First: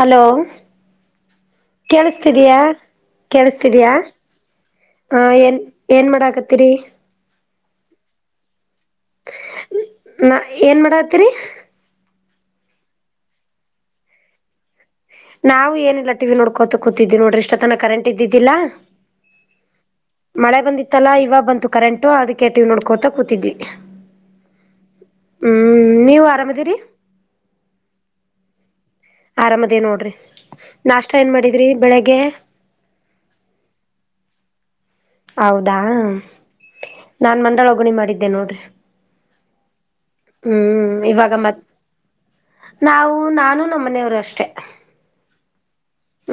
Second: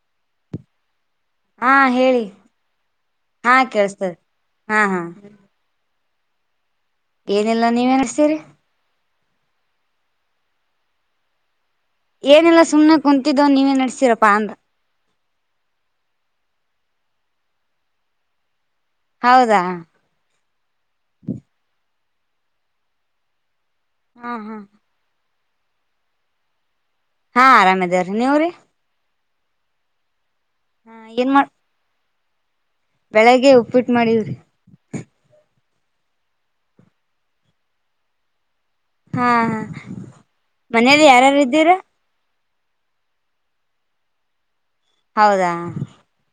Hello? ಹಾ ಹೇಳಿ ಕೇಳಿಸ್ತಿದೀಯಾ ಹಾ ಕೇಳಿಸ್ತಿದೀಯಾ ಕೇಳಸ್ತದ ಹಾ ಏನ್? [inaudible] ಏನ್ ಮಾಡಾಕತ್ತೀರಿ. ಏನ್ ಇಲ್ಲಾ ನೀವೇನ ನಡೆಸಿರಿ. ನಾ ಏನ್ ಮಾಡತ್ತೀರಿ. [inaudible] ಏನೆಲ್ಲ ಸುಮ್ನೆ ಕುಂತಿದ್ದೋ ನೀವೇ ನಡ್ಸಿರಪ್ಪ ಅಂದ. ನಾವು ಏನಿಲ್ಲ ಟಿವಿ ನೋಡ್ ಕೋತ ಕೂತಿದ್ದವಿ ನೋಡ್ರಿ ಇಷ್ಟ ತನ ಕರೆಂಟ್ ಇದ್ದಿದ್ದಿಲ್ಲಾ? ಹೌದಾ ಮಳೆ ಬಂದಿತ್ತಲ್ಲ ಇವ ಬಂತು ಕರೆಂಟು ಅದಕ್ಕೆಟಿವ್ ನೋಡ್ಕೋತಾ ಕೂತಿದ್ವಿ ಹಾ ಹಾ ಹ್ಮ್ ನೀವ ಆರಾಮದಿರಿ ಹಾ ಆರಾಮ್ ಇದೇವ್ರೀ ನೀವ್ರೀ ಆರಾಮದೇ ನೋಡ್ರಿ ನಾಷ್ಟ ಏನ್ ಮಾಡಿದ್ರಿ ಬೆಳಿಗ್ಗೆ ಬೆಳಗ್ಗೆ ಉಪ್ಪಿಟ್ಟು ಮಾಡಿವ್ರಿ ಹೌದಾ ನಾನ್ ಮಂಡಳ ಒಗಣಿ ಮಾಡಿದ್ದೆ ನೋಡ್ರಿ ಹಾ ಹಾ ಹ್ಮ್ ಮನೇಲಿ ಇವಾಗ ಯಾರಾರು ಮತ್ ಇದ್ದೀರ ನಾವು ನಾನು ನಮ್ಮನೆಯವರು ಅಷ್ಟೆ ಹೌದಾ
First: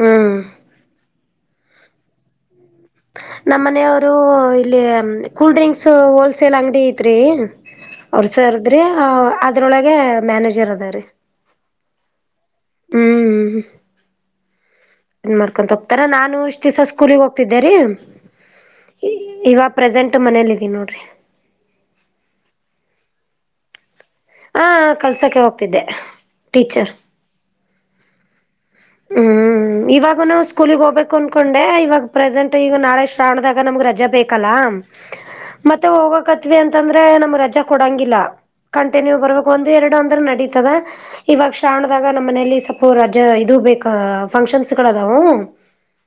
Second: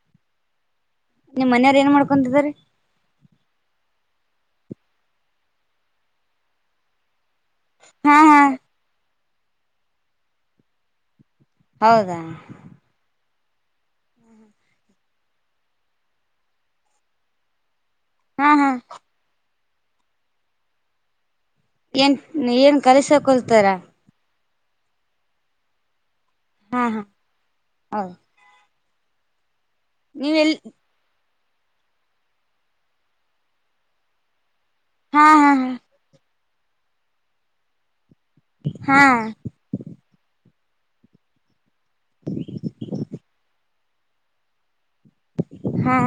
ಹಾ ನಿಮ್ಮನೆಯವರು ಏನ್ ಮಾಡ್ಕೊಡಿದಿದ್ದಾರೆ ನಮ್ಮ ಮನೆಯವರು ಇಲ್ಲಿ ಕೂಲ್ ಡ್ರಿಂಕ್ಸ್ ಹೋಲ್ಸೇಲ್ ಅಂಗಡಿ ಐತ್ರಿ ಹಾ ಅವ್ರ ಹಾ ಸರ್ದ್ರಿ ಅದ್ರೊಳಗೆ ಮ್ಯಾನೇಜರ್ ಅದ್ರೀ ಹೌದಾ ಹ್ಮ್ ಏನ್ ಮಾಡ್ಕೊಂತ ಹೋಗ್ತಾರಾ ನಾನು ಎಷ್ಟ್ ದಿವ್ಸ ಸ್ಕೂಲ್ಗೆ ಹೋಗ್ತಿದ್ದೇರಿ ಹಾ ಹಾ ಪ್ರೆಸೆಂಟ್ ಮನೇಲ್ಲ ಇದೀ ನೋಡ್ರಿ ಏನ್ ಏನ್ ಕಲ್ಸಕೊಲ್ತಾರ ಹಾ ಕಲ್ಸಕ್ಕೆ ಹೋಗ್ತಿದ್ದೆ ಹಾ ಟೀಚರ್ ಹಾ ಹೌ ಹ್ಮ್ ಇವಾಗನ ಸ್ಕೂಲಗ್ ಹೋಗ್ಬೇಕು ಅನ್ ಇಕೊಂಡೆ ಇವಾಗ ಪ್ರೆಸೆಂಟ್ ಈಗ ನಾಳೆ ಶ್ರಾವಣದಾಗ ನಮ್ಗ್ ರಜಾ ಬೇಕಲ್ಲಾ ಹಾ ಹಾ ಮತ್ತೆ ಹೋಗಕತ್ವಿ ಅಂತಂದ್ರೆ ನಮ್ ರಜಾ ಕೊಡಂಗಿಲ್ಲ ಹಾ ಕಂಟಿನ್ಯೂ ಬರ್ಬೇಕ ಒಂದು ಎರಡು ಅಂದ್ರೆ ನಡತದ ಇವ ಶ್ರಾವಣದಾಗ ನಮ್ಮ ಮನಲಿ ಸ್ವಲ್ಪ ರಜಾ ಇದು ಬೇಕ ಫಂಕ್ಷನ್ ಹಾ ಹಾ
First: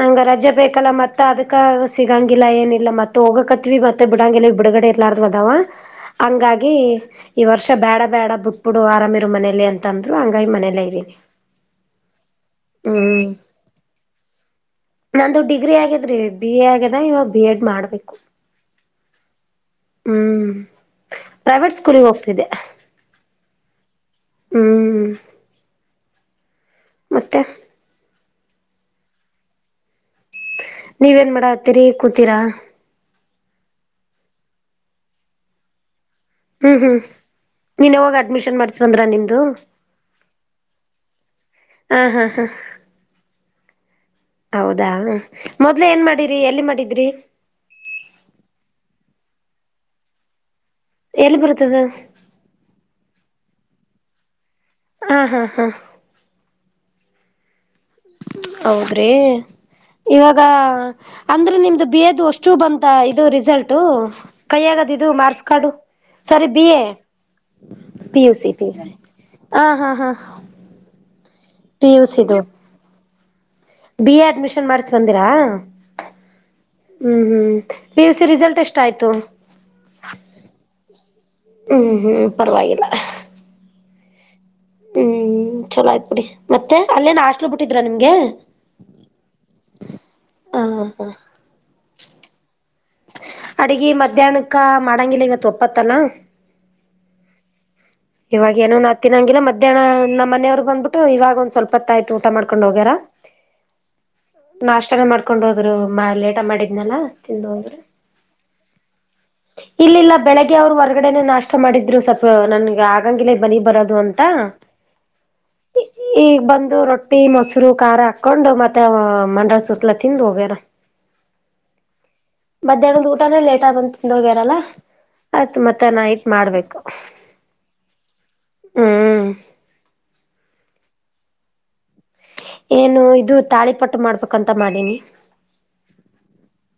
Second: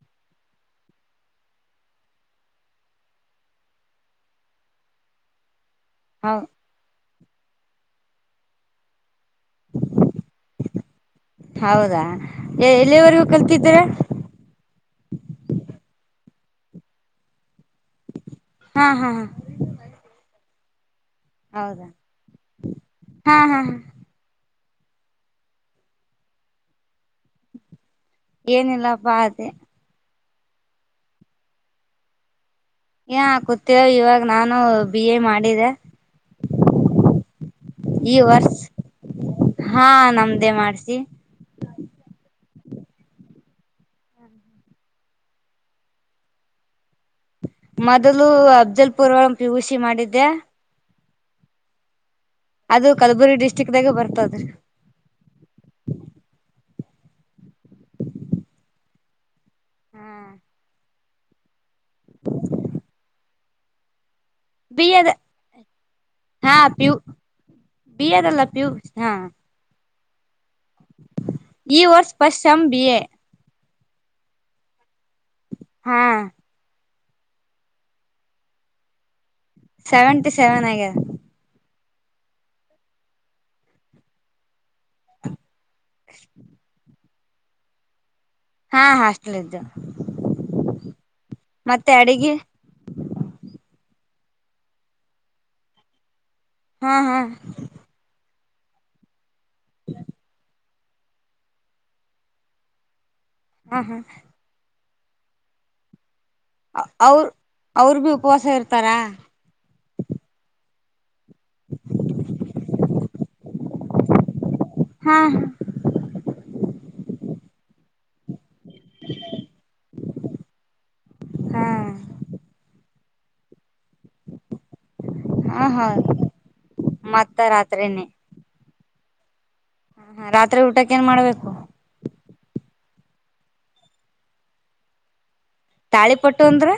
ನಂಗ [inaudible] ರಜೆ ಬೇಕಲ್ಲ ಮತ್ತ ಅದಕ್ಕೆ ಸಿಗಂಗಿಲ್ಲ ಏನಿಲ್ಲ ಮತ್ತ ಹೋಗಕತ್ವಿ ಮತ್ತೆ ಬಿಡಂಗಿಲ್ಲ ಬಿಡುಗಡೆ ಇರ್ಲಾರು ಅದಾವ ಹೌ ಹಂಗಾಗಿ ಈ ವರ್ಷ ಬೇಡ ಬೇಡ ಬುಟ್ಬುಡು ಆರಾಮ ಮನೇಲಿ ಅಂತ ಅಂದ್ರು ಹಂಗಾಗಿ ಮನೇಲ್ಲ ಇದ್ದೀನಿ ಹೌದಾ ಎಲ್ಲಿವರೆಗೂ ಹ್ಮ್ ಕಲ್ತಿದ್ದ್ ನಂದು ಡಿಗ್ರಿ ಆಗದ್ರಿ ಬಿ ಎ ಆಗ್ಯದ ಇವಾಗ ಬಿ ಎಡ್ ಮಾಡ್ಬೇಕು ಹಾ ಹಾ ಹಾ ಹ್ಮ್ ಪ್ರೈವೇಟ್ ಹೌದಾ ಸ್ಕೂಲ್ಗೆ ಹೋಗ್ತಿದ್ದೆ ಹಾ ಹಾ ಹಾ ಹ್ಮ್ ಮತ್ತೆ ಏನಿಲ್ಲ ಬಾ ಅದೆ ನೀವೇನ್ ಮಾಡ ಅತ್ತರಿ ಕೂತೀರಾ ಏ ಕೂತಿರ ಇವಾಗ ನಾನು ಬಿ ಎ ಮಾಡಿದೆ ಹ್ಮ್ ಹ್ಮ್ ನೀನ್ ಯಾವಾಗ ಈ ವರ್ಷ ಅಡ್ಮಿಷನ್ ಮಾಡ್ಸ ಬಂದ್ರ ನಿ್ದ ಹಾ ನಮ್ದೇ ಮಾಡ್ಸಿ ಹಾ ಹಾ ಹಾ ಹೌದಾ ಮೊದ್ಲ ಏನ್ ಮಾಡಿರಿ ಎಲ್ಲಿ ಮಾಡಿದ್ರಿ ಮೊದಲು ಅಬ್ದಲ್ ಪುರ್ವಾಳಂ ಪಿ ುಷಿ ಮಾಡಿದ್ದೆ ಎಲ್ಲಿ ಬರ್ತದ ಅದು ಕಲಬುರಿ ಡಿಸ್ಟ್ರಿಕ್ದಾಗೆ ಬರ್ತದ್ರಿ ಹಾ ಹಾ ಹಾ ಹೌದ್ರಿ ಹಾ ಇವಾಗ ಅಂದ್ರೆ ನಿಮ್ದು ಬದು ಅಷ್ಟು ಬಂತ ಇದು ರಿಸಲ್ಟ ಕೈ ಬಿ ಆಗದ ಇದು ಎದ ಮಾರ್ಕ್ಸ್ ಕಾಡು ಸರಿ ಹಾ B A P U B ಪು ಎದಲ್ಲ ಸಿ ಪಿ ಯು ಯುಸಿ ಹಾ ಹ ಹಾ ಹಾ ಈ ಪಿ ಯು ವರ್ಸ್ ಸ್ ಸಿ ದು ಪಶಚಂ B A B A admission ಮಾಡಸ ಬಂದಿರಾ ಹಾ ಹ್ಮ್ ಹ್ಮ್ ಪಿ ಯು ಸಿ ರಿಸಲ್ಟ್ ಎಷ್ಟ ಆಯ್ತು ಸೆವೆಂಟಿ ಸೆವೆನ್ ಆಗ ಹ್ಮ್ ಹ್ಮ್ ಪರವಾಗಿಲ್ಲ ಹ್ಮ್ ಚಲೋ ಆಯ್ತ್ ಬಿಡಿ ಮತ್ತೆ ಅಲ್ಲೇನ್ ಹಸ್ಟ್ಲ್ ಬಿಟ್ಟಿದ್ರಾ ನಿಮ್ಗೆ ಹಾ ಹಾಸ್ಟಲ್ ಇದ್ದು ಹ ಹ ಮತ್ತೆ ಅಡಿಗೆ ಅಡಗಿ ಮಧ್ಯಾಹ್ನಕ್ಕ ಮಾಡಂಗಿಲ್ಲ ಇವತ್ ಒಪ್ಪತ್ತಲ ಹಾ ಹಾ ಇವಾಗ ಏನೋ ನಾ ತಿನಂಗಿಲ್ಲ ಮಧ್ಯಾಹ್ ನಮ್ಮ ಮನೆಯವರು ಬ್ ಇವಾಗ ಒಂದ್ ಸ್ವಲ್ಪತ್ತ ಆ್ತು ಊಟ ಮಾಡ್ಕೊಂಡ್ ಹೋಗ್ಯಾರ ಹಾ ಹಾ ನಾಷ್ಟಾನ ಮಾಡ್ಡ ಹೋದ್ರು ಮೇಲೆ ಮಾಡಿದ್ನ ಅವ್ರ ತಿಂದು ಹದ್ರ ಅವ್ರ ಭಿ ಉಪವಾಸ ಇರ್ತಾರಾ ಇಲ್ಲಿಲ್ಲ ಬೆಳಗ್ಗೆ ಅವರು ಕಡೆ ನಾಷ್ಟ ಮಾಡಿದ್ರು ಸ್ವಲ್ಪ ನನ್ಗೆ ಬಿ ಬರದು ಅಂತ ಹಾ ಈ ಬಂದು ರೊಟ್ಟಿ ಮ ಶುರು ಖಾರ್ ಹಾಕೊಂಡು ಮತ್ತೆ ಮಂಡಳ ಸುಸ್ಲ ತಿಂದು ಹೋಗ್ಯಾರ ಹಾ ಮಧ್ಯಾಹ್ನದ್ ಊಟಾನೇ ಲೇಟ್ ಆಬ ತಿಿಂದ ಹೋಗ್ಯಾರಲ್ಲ ಆಯ್ತ್ ಹ ಮತ್ತ ನಾಯತ್ ಮಾಡ್ಬೇಕು ಅತ್ರನ್ನ ಹ್ಮ್ ಹ ಹಾ ರಾತ್ರಿ ಊಟಕ್ಕ ಏನ್ ಮಾಡ್ಬೇಕು ಏನು ಇದು ತಾಳಿಪಟ್ಟು ಮಾಡ್ಬೇಕಂತ ಮಾಡೀನಿ ತಾಳಿ ಪಟ್ಟು ಅಂದ್ರ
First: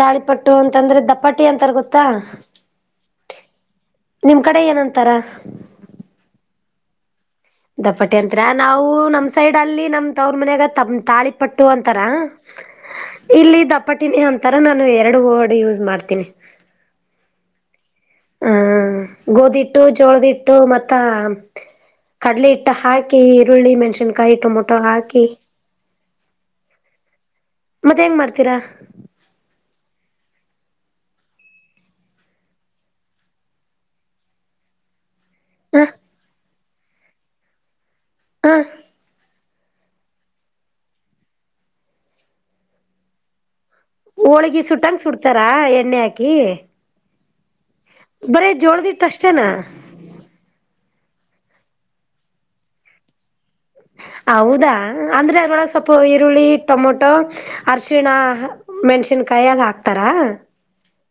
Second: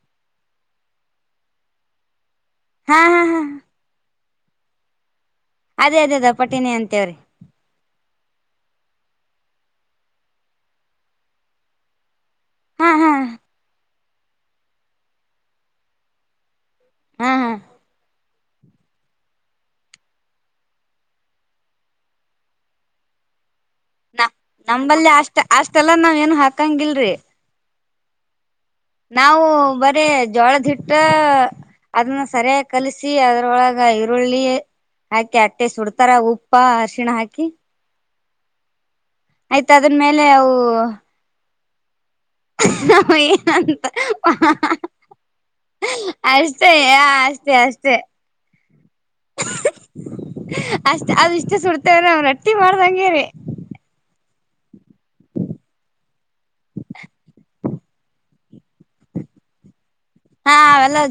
ತಾಳಿಪಟ್ಟು ಅಂತಂದ್ರೆ ದಪಾಟಿ ಅಂತಾರ ಗೊತ್ತಾ ಹಾ ಹಾ ಹಾ ನಿಮ್ ಕಡೆ ಏನಂತಾರ ಅದೇ ಅದೇ ಅದ ಪಟಿನಿ ಅಂತೇವ್ರಿ ದಪಟ್ಟಿ ಅಂತ್ರ ನಾವು ನಮ್ ಸೈಡ್ ಅಲ್ಲಿ ನಮ್ದ ಅವ್ರ ಮನ್ಯಾಗ ತಮ ತಾಳಿ ಪಟ್ಟು ಅಂತಾರ ಹಾ ಹಾ ಇಲ್ಲಿ ದಪಟಿನಿ ಅಂತಾರ ನಾನು ಎರಡು ಡ್ ಯೂಸ್ ಮಾಡ್ತೀನಿ ಹ್ಮ್ ಹ್ಮ ಹಾ ಗೋಧಿಟ್ಟು ಜೋಳದಿಟ್ಟು ಮತ್ತ ಕಡಲೆ ಹಿಟ್ಟು ಹಾಕಿ ಬೆರುಳ್ಳಿ ಮೆಣ್ಸಿನ್ಕಾಯಿ ಟೊಮೊಟೊ ಹಾಕಿ ಎಲ್ಲಾ ನಾವ್ ಏನ್ ಹಾಕಂಗಿಲ್ರಿ ಮತ್ತೆ ಹೆಂಗ್ ಮಾಡ್ತೀರಾ ನಾವು ಬರೀ ಜೋಳದಿಟ್ಟ ಅದನ್ನ ಸರಿಯಾಗಿ ಕಲಸಿ ಅದ್ರೊಳಗ ಈರುಳ್ಳಿ ಹಾಕಿ ಅಟ್ಟೆ ಹ ಸುಡ್ತಾರ ಉಪ್ಪ ಅರ್ಶಿಣ ಹಾಕಿ ಹಾ ಆಯ್ತ ಅದ್ರ ಮೇಲೆ ಅವು ಹ ಏ ಹೋಳಿಗೆ ಸುಟ್ಟಂಗ ಸುಡ್ತಾರಾ ಎಣ್ಣೆ ಹಾಕಿ ಅಷ್ಟತ ಯಷ್ಟ ಬರೇ ಜೋಳದಿಟ್ಟ ಅಷ್ಟೇನಾ ಅಷ್ಟ್ ಅದು ಇಷ್ಟ ಸುಡ್ತೇವ ನ್ ರಟ್ಟಿ ಮಾಡ್ದಂಗಗೆರಿ ಹೌದಾ ಅಂದ್ರೆ ಅದ್ರೊಳ ಸ್ವಲ್ಪ ಈರುಳ್ಳಿ ಟೊಮೊಟೊ ಅರಶಿಣ ಮೆಣ್ಸಿನ್ಕಾಯಿ ಅಲ್ಲಿ ಹಾಕ್ತಾರೆ ಹಾ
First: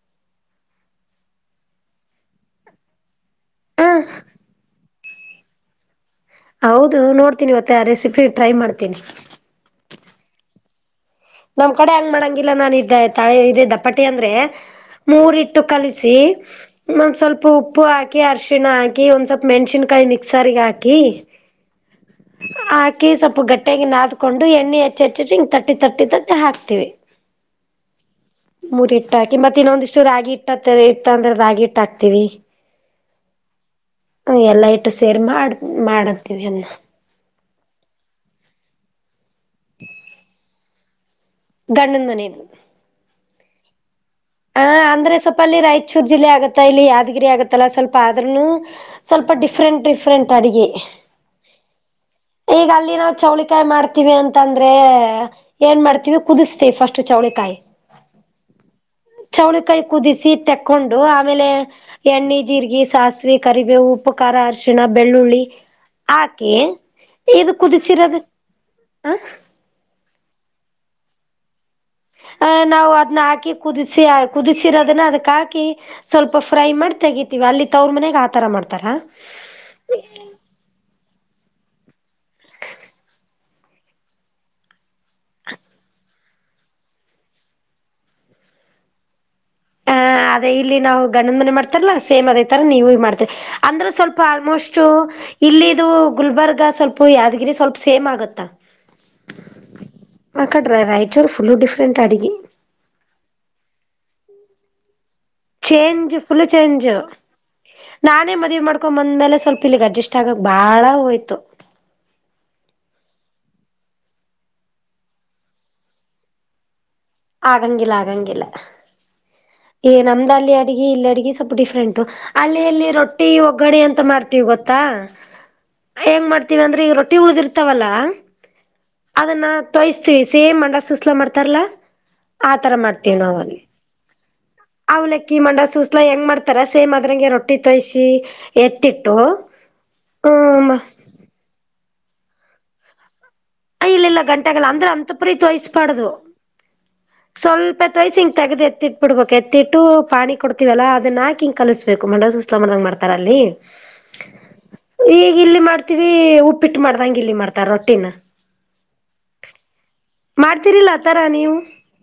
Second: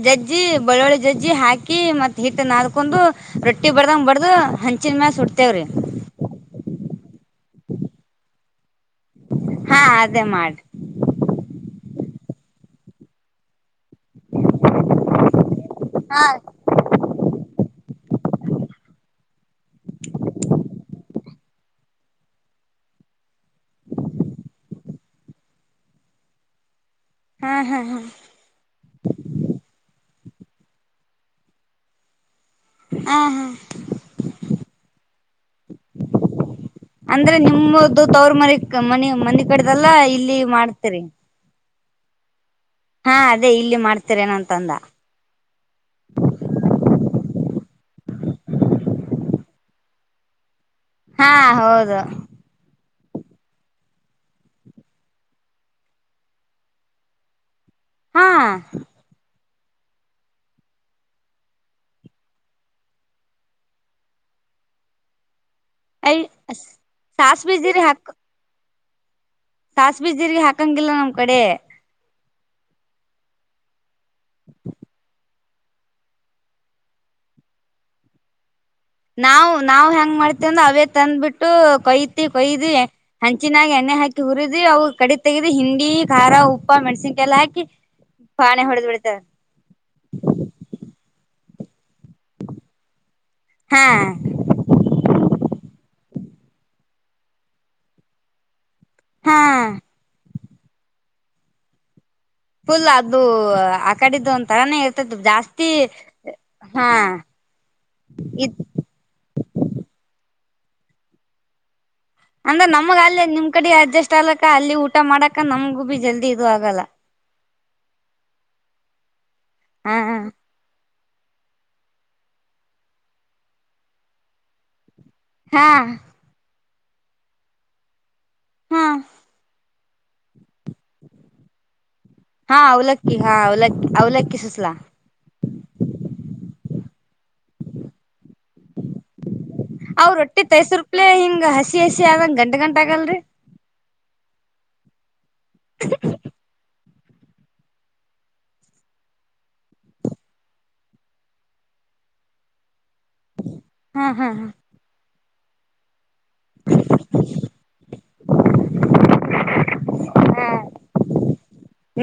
ಜಜ್ಜಿ ಬೆಳ್ಳುಳ್ಳಿ ಜಜ್ಜಿ ಹಾಕಿ ಮತ್ತ್ ಹಿಟ್ಟನಾದ್ಕೊಂಡು ರೊಟ್ಟಿ ಹ ಬರ್ದಂಗ ಬಡ್ದ ಹಂಚ ಎನ್ಚಿನ್ ಮೆಲ್ ಸುಡ್ತೇವ್ರೀ. ಹೌದು ನೋಡ್ತೀನಿ ಇವತ ರೆಸಿಪಿ ಟ್ರೈ ಮಾಡ್ತೀನಿ. ಹಾ ಅದೇ ಮಾಡ್ ನಮ್ ಕಡೆ ಹಂಗ್ ಮಾಡಂಗಿಲ್ಲಾ ನಾನು ಇದ್ದೆ ತಾಳೆ ಇದೇ ದಪ್ಪ ಪಟ್ಟಿ ಅಂದ್ರೆ ಮೂರಿಟ್ಟು ಕಲಿಸಿ ಹಾ ಒಂದ ಸ್ವಲ್ಪ ಉಪ್ಪು ಹಾ ಹಾಕಿ ಅರ್ಶಿಣ ಹಾಕಿ ಒಂದ್ ಸ್ವಲ್ಪ ಮೆಣ್ಸಿನ್ಕಾಯಿ ಮಿಕ್ಸರ್ಗ ಹಾಕಿ. ಹಾಕಿ ಸ್ವಲ್ಪ ಗಟ್ಟಾಗಿ ನಾದ್ಕೊಂಡು ಎಣ್ಣೆ ಹೆಚ್ಚ ಹೆಚ್ಚಚ್ಚ ಹಿಂಗ ತಟ್ಟಿ ತಟ್ಟಿ ತಟ್ಟಿ ಹಾಕ್ತಿವಿ ಹಾ ಹಾ ಮುರಿಟ್ಟ ಆಕಿ ಮತ್ ಇನ್ನೊಂದಿಷ್ಟು ರಾಗಿ. ಇಟ್ಟತ್ತ ಇತ್ ಅಂದ್ರೆ ರಾಗಿ ಇಟ್ ಹಕ್ತಿವಿ. ಹಾ ಹಾ ಹ ಎಲ್ಲಾ ಇಟ್ಟು ಸೇರ್ ಮಾಡ್ ಮಾಡತೀವಿ ಅದ್ನ. ಅಂದ್ರೆ ನಿಮುದು ತವ್ರ ಮರಿಕ್ ಮನಿ ಮನಿ ಕಡ್ದಲ್ಲ ಇಲ್ಲಿ ಮಾಡ್ತರಿ. ಗಂಡನ್ ಮುನಿದು. ಹಾ ಅದೇ ಇಲ್ಲಿ ಮಾಡ್ ಹ ಅಂದ್ರೆ ಸ್ವಲ್ಪ ಅಲ್ಲಿ ರಾಯಚೂರ್ ಜಿಲ್ಲೆ ಆಗತ್ತಾ ಇಲ್ಲಿ ಯದ್ ಗಿ ಗಿರಿ ಆಗುತ್ತಲ್ಲ ಸ್ವಲ್ಪ ಆದ್ರನು ಸ್ವಲ್ಪ ಡಿಫ್ರಂಟ್ ಡಿಫ್ರರೆಂಟ್ ಅಡ್ಗೆ. ಹಾ ಹೌದು ಚೌಳಿಕಾಯ್ ಮಾಡ್ತೀವಿ ಅಂತಂದ್ರೆ ಏನ್ ಮಾಡ್ತೀವಿ ಕುದಿಸ್ತೀವಿ ಫಸ್ಟ್ ಚೌಳಿಕಾಯ್. ಹಾ ಚೌಳಿಕಾಯಿ ಕುದಿಸಿ ತೆಕ್ಕೊಂಡು ಆಮೇಲೆ ಎಣ್ಣೆ ಜೀರ್ಗಿ ಸಾಸ್ವಿ ಕರಿಬೇವು ಉಪ್ಪು ಕ ರ ಅರ್ಶಿಣ ಬೆಳ್ಳುಳ್ಳಿ ಐ ಹಾಕಿ ಸಾಸ್ ಇದು ಕುದಿಸಿರದು. ಹ ಸಾಸ್ವಿ ಜೀರ್ಗಿ ಹಾಕಂಗಿಲ್ಲ ನಮ್ ಕಡೆ. ಆ ನಾವು ಅದನ್ನ ಹಾಕಿ ಕುದಿಸಿ ಕುದಿಸಿರೋದನ್ನ ಅದಕ್ ಹಾ ಕಿ ಸ್ವಲ್ಪ ಫ್ರೈ ಮಾಡಿ ತೆಗತಿವಿ ಅಲ್ಲಿ ತವ್ರ ಮನೆಯಾಗ ಆತರ ಮಾಡ್ ನಾವ್ ನಾವ್ ಹೆಂಗ್ ಮಾಡ್ತೇವಿ ಅಂದ್ರ ಅವೇ ತಂದ್ಬಿಟ್ಟು. ಕೊಯ್ತಿು ಕೊಯ್ದು ಹಂಚಿನಾಗ ಎಣ್ಣೆ ಹಾಕಿ ಹುರಿದು ಅ ಕಡ ತೆಗ್ದಿ ಹಿಂಡಿ ಖಾರ ಉಪ್ಪ. ಮಣ್ಸಿನ್ಕಲ್ಲ ಹಾಕಿ ಪಾಣೆ ಹೊಡೆದ್ ಬಿಡ್ತಾವ. ಹಾ ಅದೇ ಇಲ್ಲಿ ನಾವು ಗಂಡನ್ ಮನಿ ಮಾಡ್ ಮಾಡ್ತರಲ್ಲ ಸೇಮ್ ಅದೇ ತರ ನೀವು ಮಾಡ್ತರಿ ಹಾ ಅಂದ್ರೆ ಸ್ವಲ್ಪ ಆಲ್ಮೋಸ್ಟ್ ಇಲ್ಲಿದು. ಗುಲ್ಬರ್ಗ ಸ್ವಲ್ಪ ಯಾದ್ಗಿರಿ ಸ್ವಲ್ಪ ಸೇಮ್ ಆಗತ್ತಾ. ಹಾ ಆ ಕಡೆ ರಾಯ್ಚುರ್ ಪುಲ್ಲ ಡಿಫ್ರೆಂಟ್ ಅಡ್ಗಿ. ಫುಲ್ ಅದು ಆ ಕಡಿದ್ದುತಾನೆ. ಜಾಸ್ತಿ ಚೇಂಜ್ ಫುಲ್ ಚೇಂಜ್ ಹಾ ನಾನೇ ಇ ಮದ್ವಿ ಮಾಡ್ಕೊಂಡ್ ಬಂದ್ಮೇಲೆ ಸ್ವಲ್ಪ ಇಲ್ಲಿಗ್ ಅಡ್ಜಸ್ಟ್ ಆಗಕ್ ಬಾಳ ಹೋಯ್ತು. ಅಂದ್ರೆ ನಮ್ಗ ಅಲ್ಲಿ ನಿಮ್ ಕಡೆ ಅಡ್ಜಸ್ಟ್ ಆಗ್ಲಕ್ಕ ಅಲ್ಲಿ ಊಟ ಮಾಡಕ ನಮ್ಗು ಬಿ ಜಲ್ದಿ ಇದು ಆಗಲ್ಲ. ಆಗಂಗಿಲ್ಲ ಆಗಂಗಿಲ್ಲ ಈ ಹಾ ಹಾ ನಮ್ದಲ್ಲಿ ಅಡ್ಗಿ ಇ- ಅಡ್ಗಿ ಸ್ವಲ್ಪ ಡಿಫ್ರೆಂಟು ಅಲ್ಲಿ ಅಲ್ಲಿ ರೊಟ್ಟಿ ಒಗ್ಗಡೆ ಅಂತ ಮಾಡ್ತೀವಿ ಗೊತ್ತಾ. ಹಾ ಹೆಂಗ್ ಮಾಡ್ತೀವಿ ಅಂದ್ರೆ ಈಗ ರೊಟ್ಟಿ ಉಳಿದಿರ್ತಾವಲ್ಲ ಅದನ್ನ. ತೋಯ್ಸ್ತೀವಿ ಸೇಮ್ ಅಂಡ ಸುಸ್ಲ ಮಾಡ್ತಾರಲ್ಲಾ ಹಾ ಆತರ ಅವಲಕ್ಕಿ ಮಾಡ್ತೀವಿ ಹಾ ನಾವಲ್ಲಿ. ಅವಲಕ್ಕಿ ಅವಲಕ್ಕಿ ಸುಸ್ಲಾ ಅವ್ಲಕ್ಕಿ ಮಂಡ ಸೂಸ್ಲಾ ಹೆಂಗ ಮಾಡ್ತಾರ ಸೇಮ್ ಅದ್ರಂಗೆ ರೊಟ್ಟಿ ತೂಯ್ಸಿ ಎತ್ತಿಟ್ಟು. ಅವ್ ರೊಟ್ಟಿ ಹ್ಮ ತೈಸರುಪ್ಲೆ ಹಿಂಗ್ ಹಸಿ ಹಸಿ ಆದಂಗ ಗಂಟ ಗಂಟ ಆಗಲ್ ರಿ. ಇಲ್ಲ ಇಲ್ಲ ಗಂಟ್ಅಗಲ್ಲ ಅಂದ್ರೆ ಅಂತಪರಿ ತೂಯ್ಸ್ಬಾಡ್ದು. ಸ್ವಲ್ಪತ್ ತೋಯ್ಸಿ ಹಿಂಗ್ ತಗ್ದ್ ಎತ್ತಿಟ್ಬ ಬಿಡ್ಬೇಕು ಎತ್ತಿಟ್ಟು ಪಾಣಿ ಕೊಡ್ತಿವಲ್ಲ ಅದನ್ನ ಹಾಕಿ ಕಲುಸ್ಬೇಕು ಮ ದೂಸ್ತ [unintelligible] ಹಾ ಹಾ ಹಾ ಇಗ್ ಇಲ್ಲಿ ಮಾಡ್ತಿವ್ ಉಪ್ಪಿಟ್ಟು ಮಾಡ್ತಂಗ್ ಇಲ್ಲಿ ಮಾಡ್ತಾರ ರೊಟ್ಟಿನ. ಹಾ ಮಾಡ್ತಿರಿಲ್ಲ ಆತರ ನೀವು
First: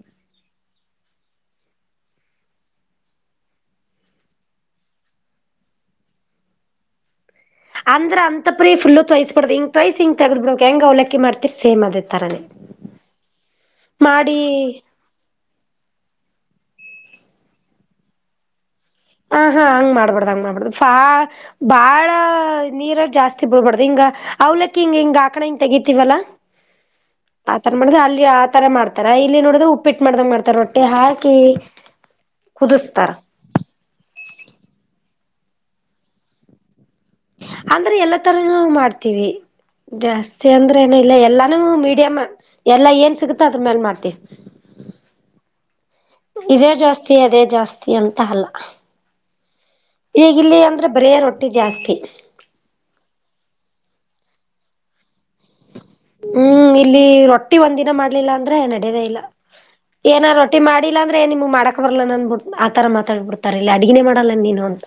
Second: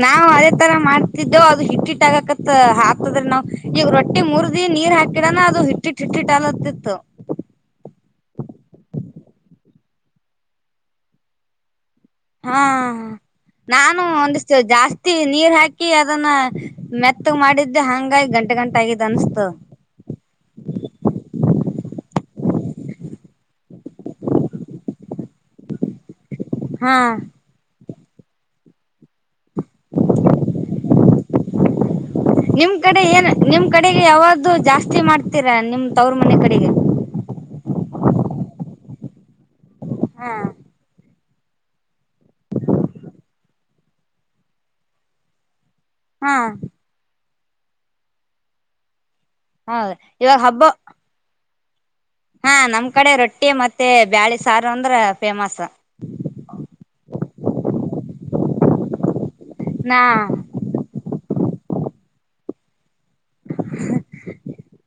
ನಾವು ಅದೇ ತರ ಮಾಡ್ ತಿದ್ದೇವು ಅದು ಹಿಟ್ಟಿಟ್ಟಾಗಕತ್ ಆಗತದರಿ ನಾವು ಈಗ ರೊಟ್ಟಿ ಮುರ್ದಿ ನೀರ್ ಹಾಕಿಡಣ ಅದು ಹಿಟ್ಟಿಟ್ಟಟ್ಟ ಆಗ್ಲತಿತ್ತು. ಅಂದ್ರ ಅಂತಾ ಪರಿ ಫುಲ್ ತೋಯಿಸಬಾರದು ಹಿಂಗ ತಯ್ಸ್ ಹಿಂಗ ತೆಗೆದ ಬಿಡ್ಬೇಕ ಹೆಂಗ ಅವಲಕ್ಕಿ ಮಾಡ್ತಿರ್ ಸೇಮ್ ಅದೇ. ತರಾನೇ ಹಾ ನಾನು ಮಾಡಿ ಒಂದಷ್ಟ ಜಾಸ್ತಿ ನೀರ್ ಹಾಕಿ ಅದನ್ನ ಮೆತ್ತಗ್ ಮಾಡಿದ್ದೆ ಹಂಗಾಗಿ ಗಂಟ ಗಂಟ ಆಗಿತ್ತ. ಹ ಹಾ ಹಂಗ್ ಮಾಡ್ಬಾರ್ಡ್ ಹಂಗ್ ಮಾಡ್ಬಾರ್ಡ್ ಬಾಳ ನೀರ ಜಾಸ್ತಿ ಬಿಡ್ಬಾರ್ದ್ ಹಿಂಗ ಅವ್ಲಕ್ಕಿ ಹಿಂಗ ಹಾಕನ ಹಿಂಗ ತೆಗತಿವಲ್ಲಾ. ಹಾ ಆತರ ಮಾಡಿದ್ರೆ ಅಲ್ಲಿ ಆತರ ಮಾಡ್ತಾರ ಇಲ್ಲಿ ನೋಡಿದ್ರೆ ಉಪ್ಪಿಟ್ಟು ಮಾಡ್ದಂಗ ಮಾಡ್ತಾರ ರೊಟ್ಟಿ ಹಾಕಿ ಹಾಕಿ ನಿಮ್ ಕಡೆ ಏನ್ ನಿಮ್ ಕಡೆಗೆ ಯಾವ್ದೂ ಜಾಸ್ತಿ ಮಾಡ್ತೀರಾ ನಿಮ್ ತವ್ರ ಮನೆ ಕಡೆಗೆ ಅಂದ್ರ ಎಲ್ಲಾ ತರಾನು ಮಾಡ್ತೀವಿ ಹಾ ಜಾಸ್ತಿ ಅಂದ್ರ ಇಲ್ಲ ಎಲ್ಲಾನು ಮೀಡಿಯಂ ಎಲ್ಲಾ ಏನ್ ಸಿಗುತ್ತ ಅದ್ರ ಮ್ಯಾಲ್ ಮಾಡ್ತಿವಿ. ಹಾ ಇದೇ ಜಾಸ್ತಿ ಅದೇ ಜಾಸ್ತಿ ಅಂತ ಅಲ್ಲ. ಹೌದ ಈಗ ಇವಾಗ ಇಲ್ಲಿ ಹಬ್ಬ ಅಂದ್ರೆ ಬರೇ ರೊಟ್ಟಿ ಜಾಸ್ತಿ. ಹಾ ನಮ್ ಕಡೆ ರೊಟ್ಟಿ ಮತ್ತೆ ಬ್ಯಾಳಿ ಸಾರು ಅಂದ್ರ ಫೇಮಸ್. ಹ್ಮ್ ಇಲ್ಲಿ ರೊಟ್ಟಿ ಒಂದಿನ ಮಾಡ್ಲಿಲಿಲ್ಲ ಅಂದ್ರೆ ನಡೆಯದೇ ಇಲ್ಲ. ನಾ ಏನ ರೊಟ್ಟಿ ಮಾಡಿಲ್ಲ ಅಂದ್ರೆ ನಿಮಗ್ಗೆ ಮಾಡಕ ಬರಲ್ಲನ ಅಂದನ್ಬಿಟ್ಟ ಆತರ ಮಾಡ್ ಮಾತಾಡಿ ಬಿಡ್ತಾರ ಇಲ್ಲ ಅಡಗಿನೇ ಮಾಡಲ್ಲ ನೀನು ಅಂತ.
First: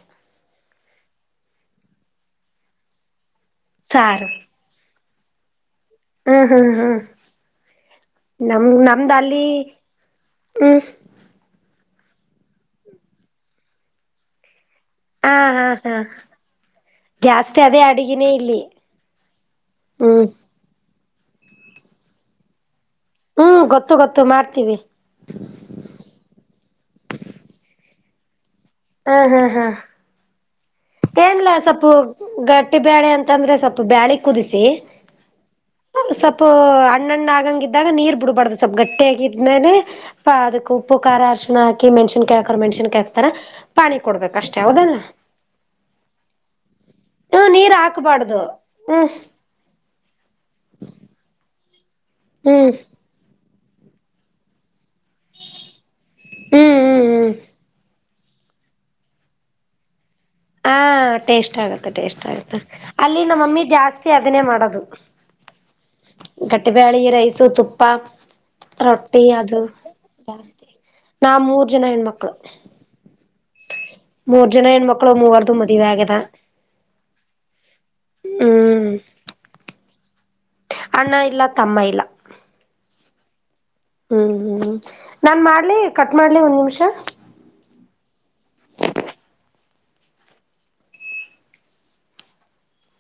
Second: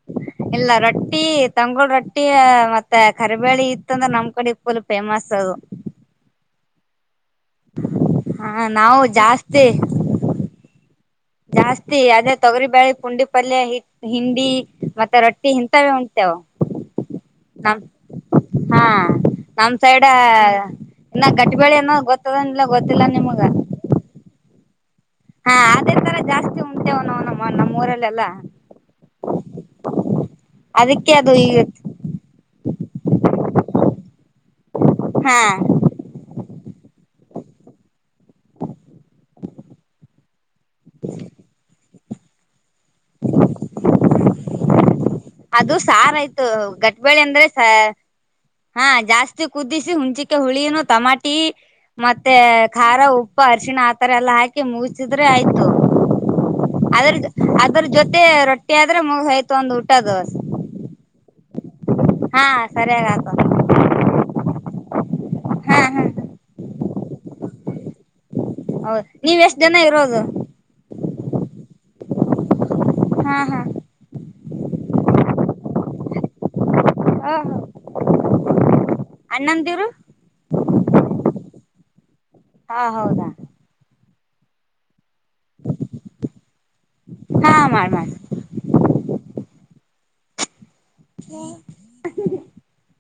ಇಲ್ಲ ರೊಟ್ಟಿ ತಂಗೋಳ್ ರೊಟ್ಟಿ ಮತ್ತೆ ಕಾರ್ಬ್ಯಲಿ ಇತ್ತ ಅಂದ್ರೆ ನಮ್ ಸಾರು ಕಡೆಫುಲ್ ಫೇಮಸ್ ಅದು. ಹ್ಮ್ ಹ್ಮ್ ಹ್ಮ್ ಹ ನಮ ನಾವು ನಮ್ದ ಅಲ್ಲಿ ಜಾಸ್ತಿ ಹ್ಮ್. ಜಾಸ್ತಿ ಅದೇ ತೊಗರಿಬ್ಯಾಳೆ ಪುಂಡಿ ಪಲ್ಲೆ ಹಿ ಹಿಂಡಿ ಮತ್ತೆ ಹಾ ರೊಟ್ಟಿ ಹಾ ಹಿಂತಾವೇ ಹಾ ಉಂತೇವ. ಜಾಸ್ತಿ ನ ಅದೇ ಅಡಗಿನೇ ಇಲ್ಲಿ ಹಾ ನಮ್ ಸೈಡ್ ಹ್ಮ್ ಇನ್ನ ಗಟ್ಬಳೆ ಏನೋ ಗೊತ್ತದ ಇಲ್ಲ ಗೊತ್ತಿಲ್ಲ ನಿಮಗ - ಹ್ಮ್ ಗೊತ್ತು ಗೊತ್ತು ಮಾಡ್ತೀವಿ ಹಾ ಅದ ಇತ್ತ ಅಂದ್ರ ಜಾಸ್ತಿ ಉಂತೇವ ನಾವ್ ನಮ್ಮ ನಮ್ಮ್ ಊರಲ್ಲೆಲ್ಲಾ - ಹ್ಮ ಹ್ಮ್ ಹ್ಮ್ ಅದಕ್ಕೆ ಅದು ಈ ಕೇಳ್ರಿಲಾ ಸ್ವಲ್ಪ ಗಟ್ಟಿ ಬೇಳೆ ಅಂತಂದ್ರೆ ಸ್ವಲ್ಪ ಬ್ಯಾಳೆ ಕುದಿಸಿ ಹಾ ಸ್ವಲ್ಪ ಹಣ್ಣಣ್ಣ ಆಗಂಗಿದ್ದಾಗ ನೀರ್ ಬಿಡ್ಬಾರ್ದ ಸ್ವಲ್ಪ್ ಗಟ್ಟಿ ಆಗಿದ ಮೇಲೆ ಅದಕ್ ಉಪ್ಪು ಖಾರ ಅರಿಶಿನ ಹಾಕಿ ಮೆಣಸಿನಕಾಯಿ ಹಾಕ್ರವ ಮೆಣಸಿನಕಾಯಿ ಹಾಕಿರ್ತಾರ್ ಪಾಣಿ ಕೊಡ್ಬೇಕ ಅಷ್ಟೇ ಹೌದಲ್ಲ. ಅದು ಸಾರ ಆಯ್ತು ಗಟ್ಬಳೆ ಹ್ಮ ಅಂದ್ರೆ ಸ ನೀರ್ ಹಾಕ್ಬಾರ್ದು ಹಾ ಹ್ಮ್ ಜಾಸ್ತಿ ಕುದಿಸಿ ಹುಂಚಿಕೆ ಹುಳಿನು ಟಮಾಟಿ ಮತ್ತೆ ಹ್ಮ್ ಖಾರಾ ಉಪ್ಪು ಅರ್ಶಿಣ ಆತರ ಎಲ್ಲಾ ಹಾಕಿ ಮುಗಸಿದ್ರೆ ಆಯ್ತು. ಹ್ಮ್ ಹ್ಮ್ ಅದ್ರ ಹ್ಮ್ ಅದ್ರ ಜೊತೆ ರೊಟ್ಟಿ ಆದ್ರೆ ಮುಗದ ಹೋಯ್ತು ಒಂದು ಊಟದು ಹಾ ಟೇಸ್ಟ್ ಆಗುತ್ತೆ. ಟೇಸ್ಟ್ ಹಾ ಆಗತ್ತ ಸರಿಯಾಗ ಅಲ್ಲಿ ಆತ ನಮ್ ಮಮ್ಮಿ ಜಾಸ್ತಿ ಅದನ್ನೇ ಮಾಡೋದು. ಹಾ ಹಾ ಬ್ಯಾಳಿ ರೈಸು ತುಪ್ಪ ಹೌದು ರೊಟ್ಟಿ ನೀವ್ ಅದು ಎಷ್ಟ್ ಜನ ಇರೋದು ಜಾಸ್ತಿ ನಾವ ಮೂರ್ ಜನ ಹೆಣ್ಮಕ್ಳು. ಹಾ ಹಾ ಮೂರ್ ಜನ ಹೆಣಮಕ್ಳು ಮೂವರ್ದು ಮದುವೆ ಆಗ್ಯದ. ಹಾ ಹಾ ಹ್ಮ್ ಅಣ್ಣಂದಿರು- ಅಣ್ಣ ಇಲ್ಲ ತಮ್ಮ ಇಲ್ಲ. ಹಾ ಹೌದಾ. ಹ್ಮ್ ಹ್ಮ್ ನಾನ್ ಮಾಡ್ಲಿ ಕಟ್ ಮಾಡ್ಲಿ ಒಂದ್ ನಿಮಿಷ- ಹಾ ಮಾಡ್ ಮಾಡ್ [inaudible]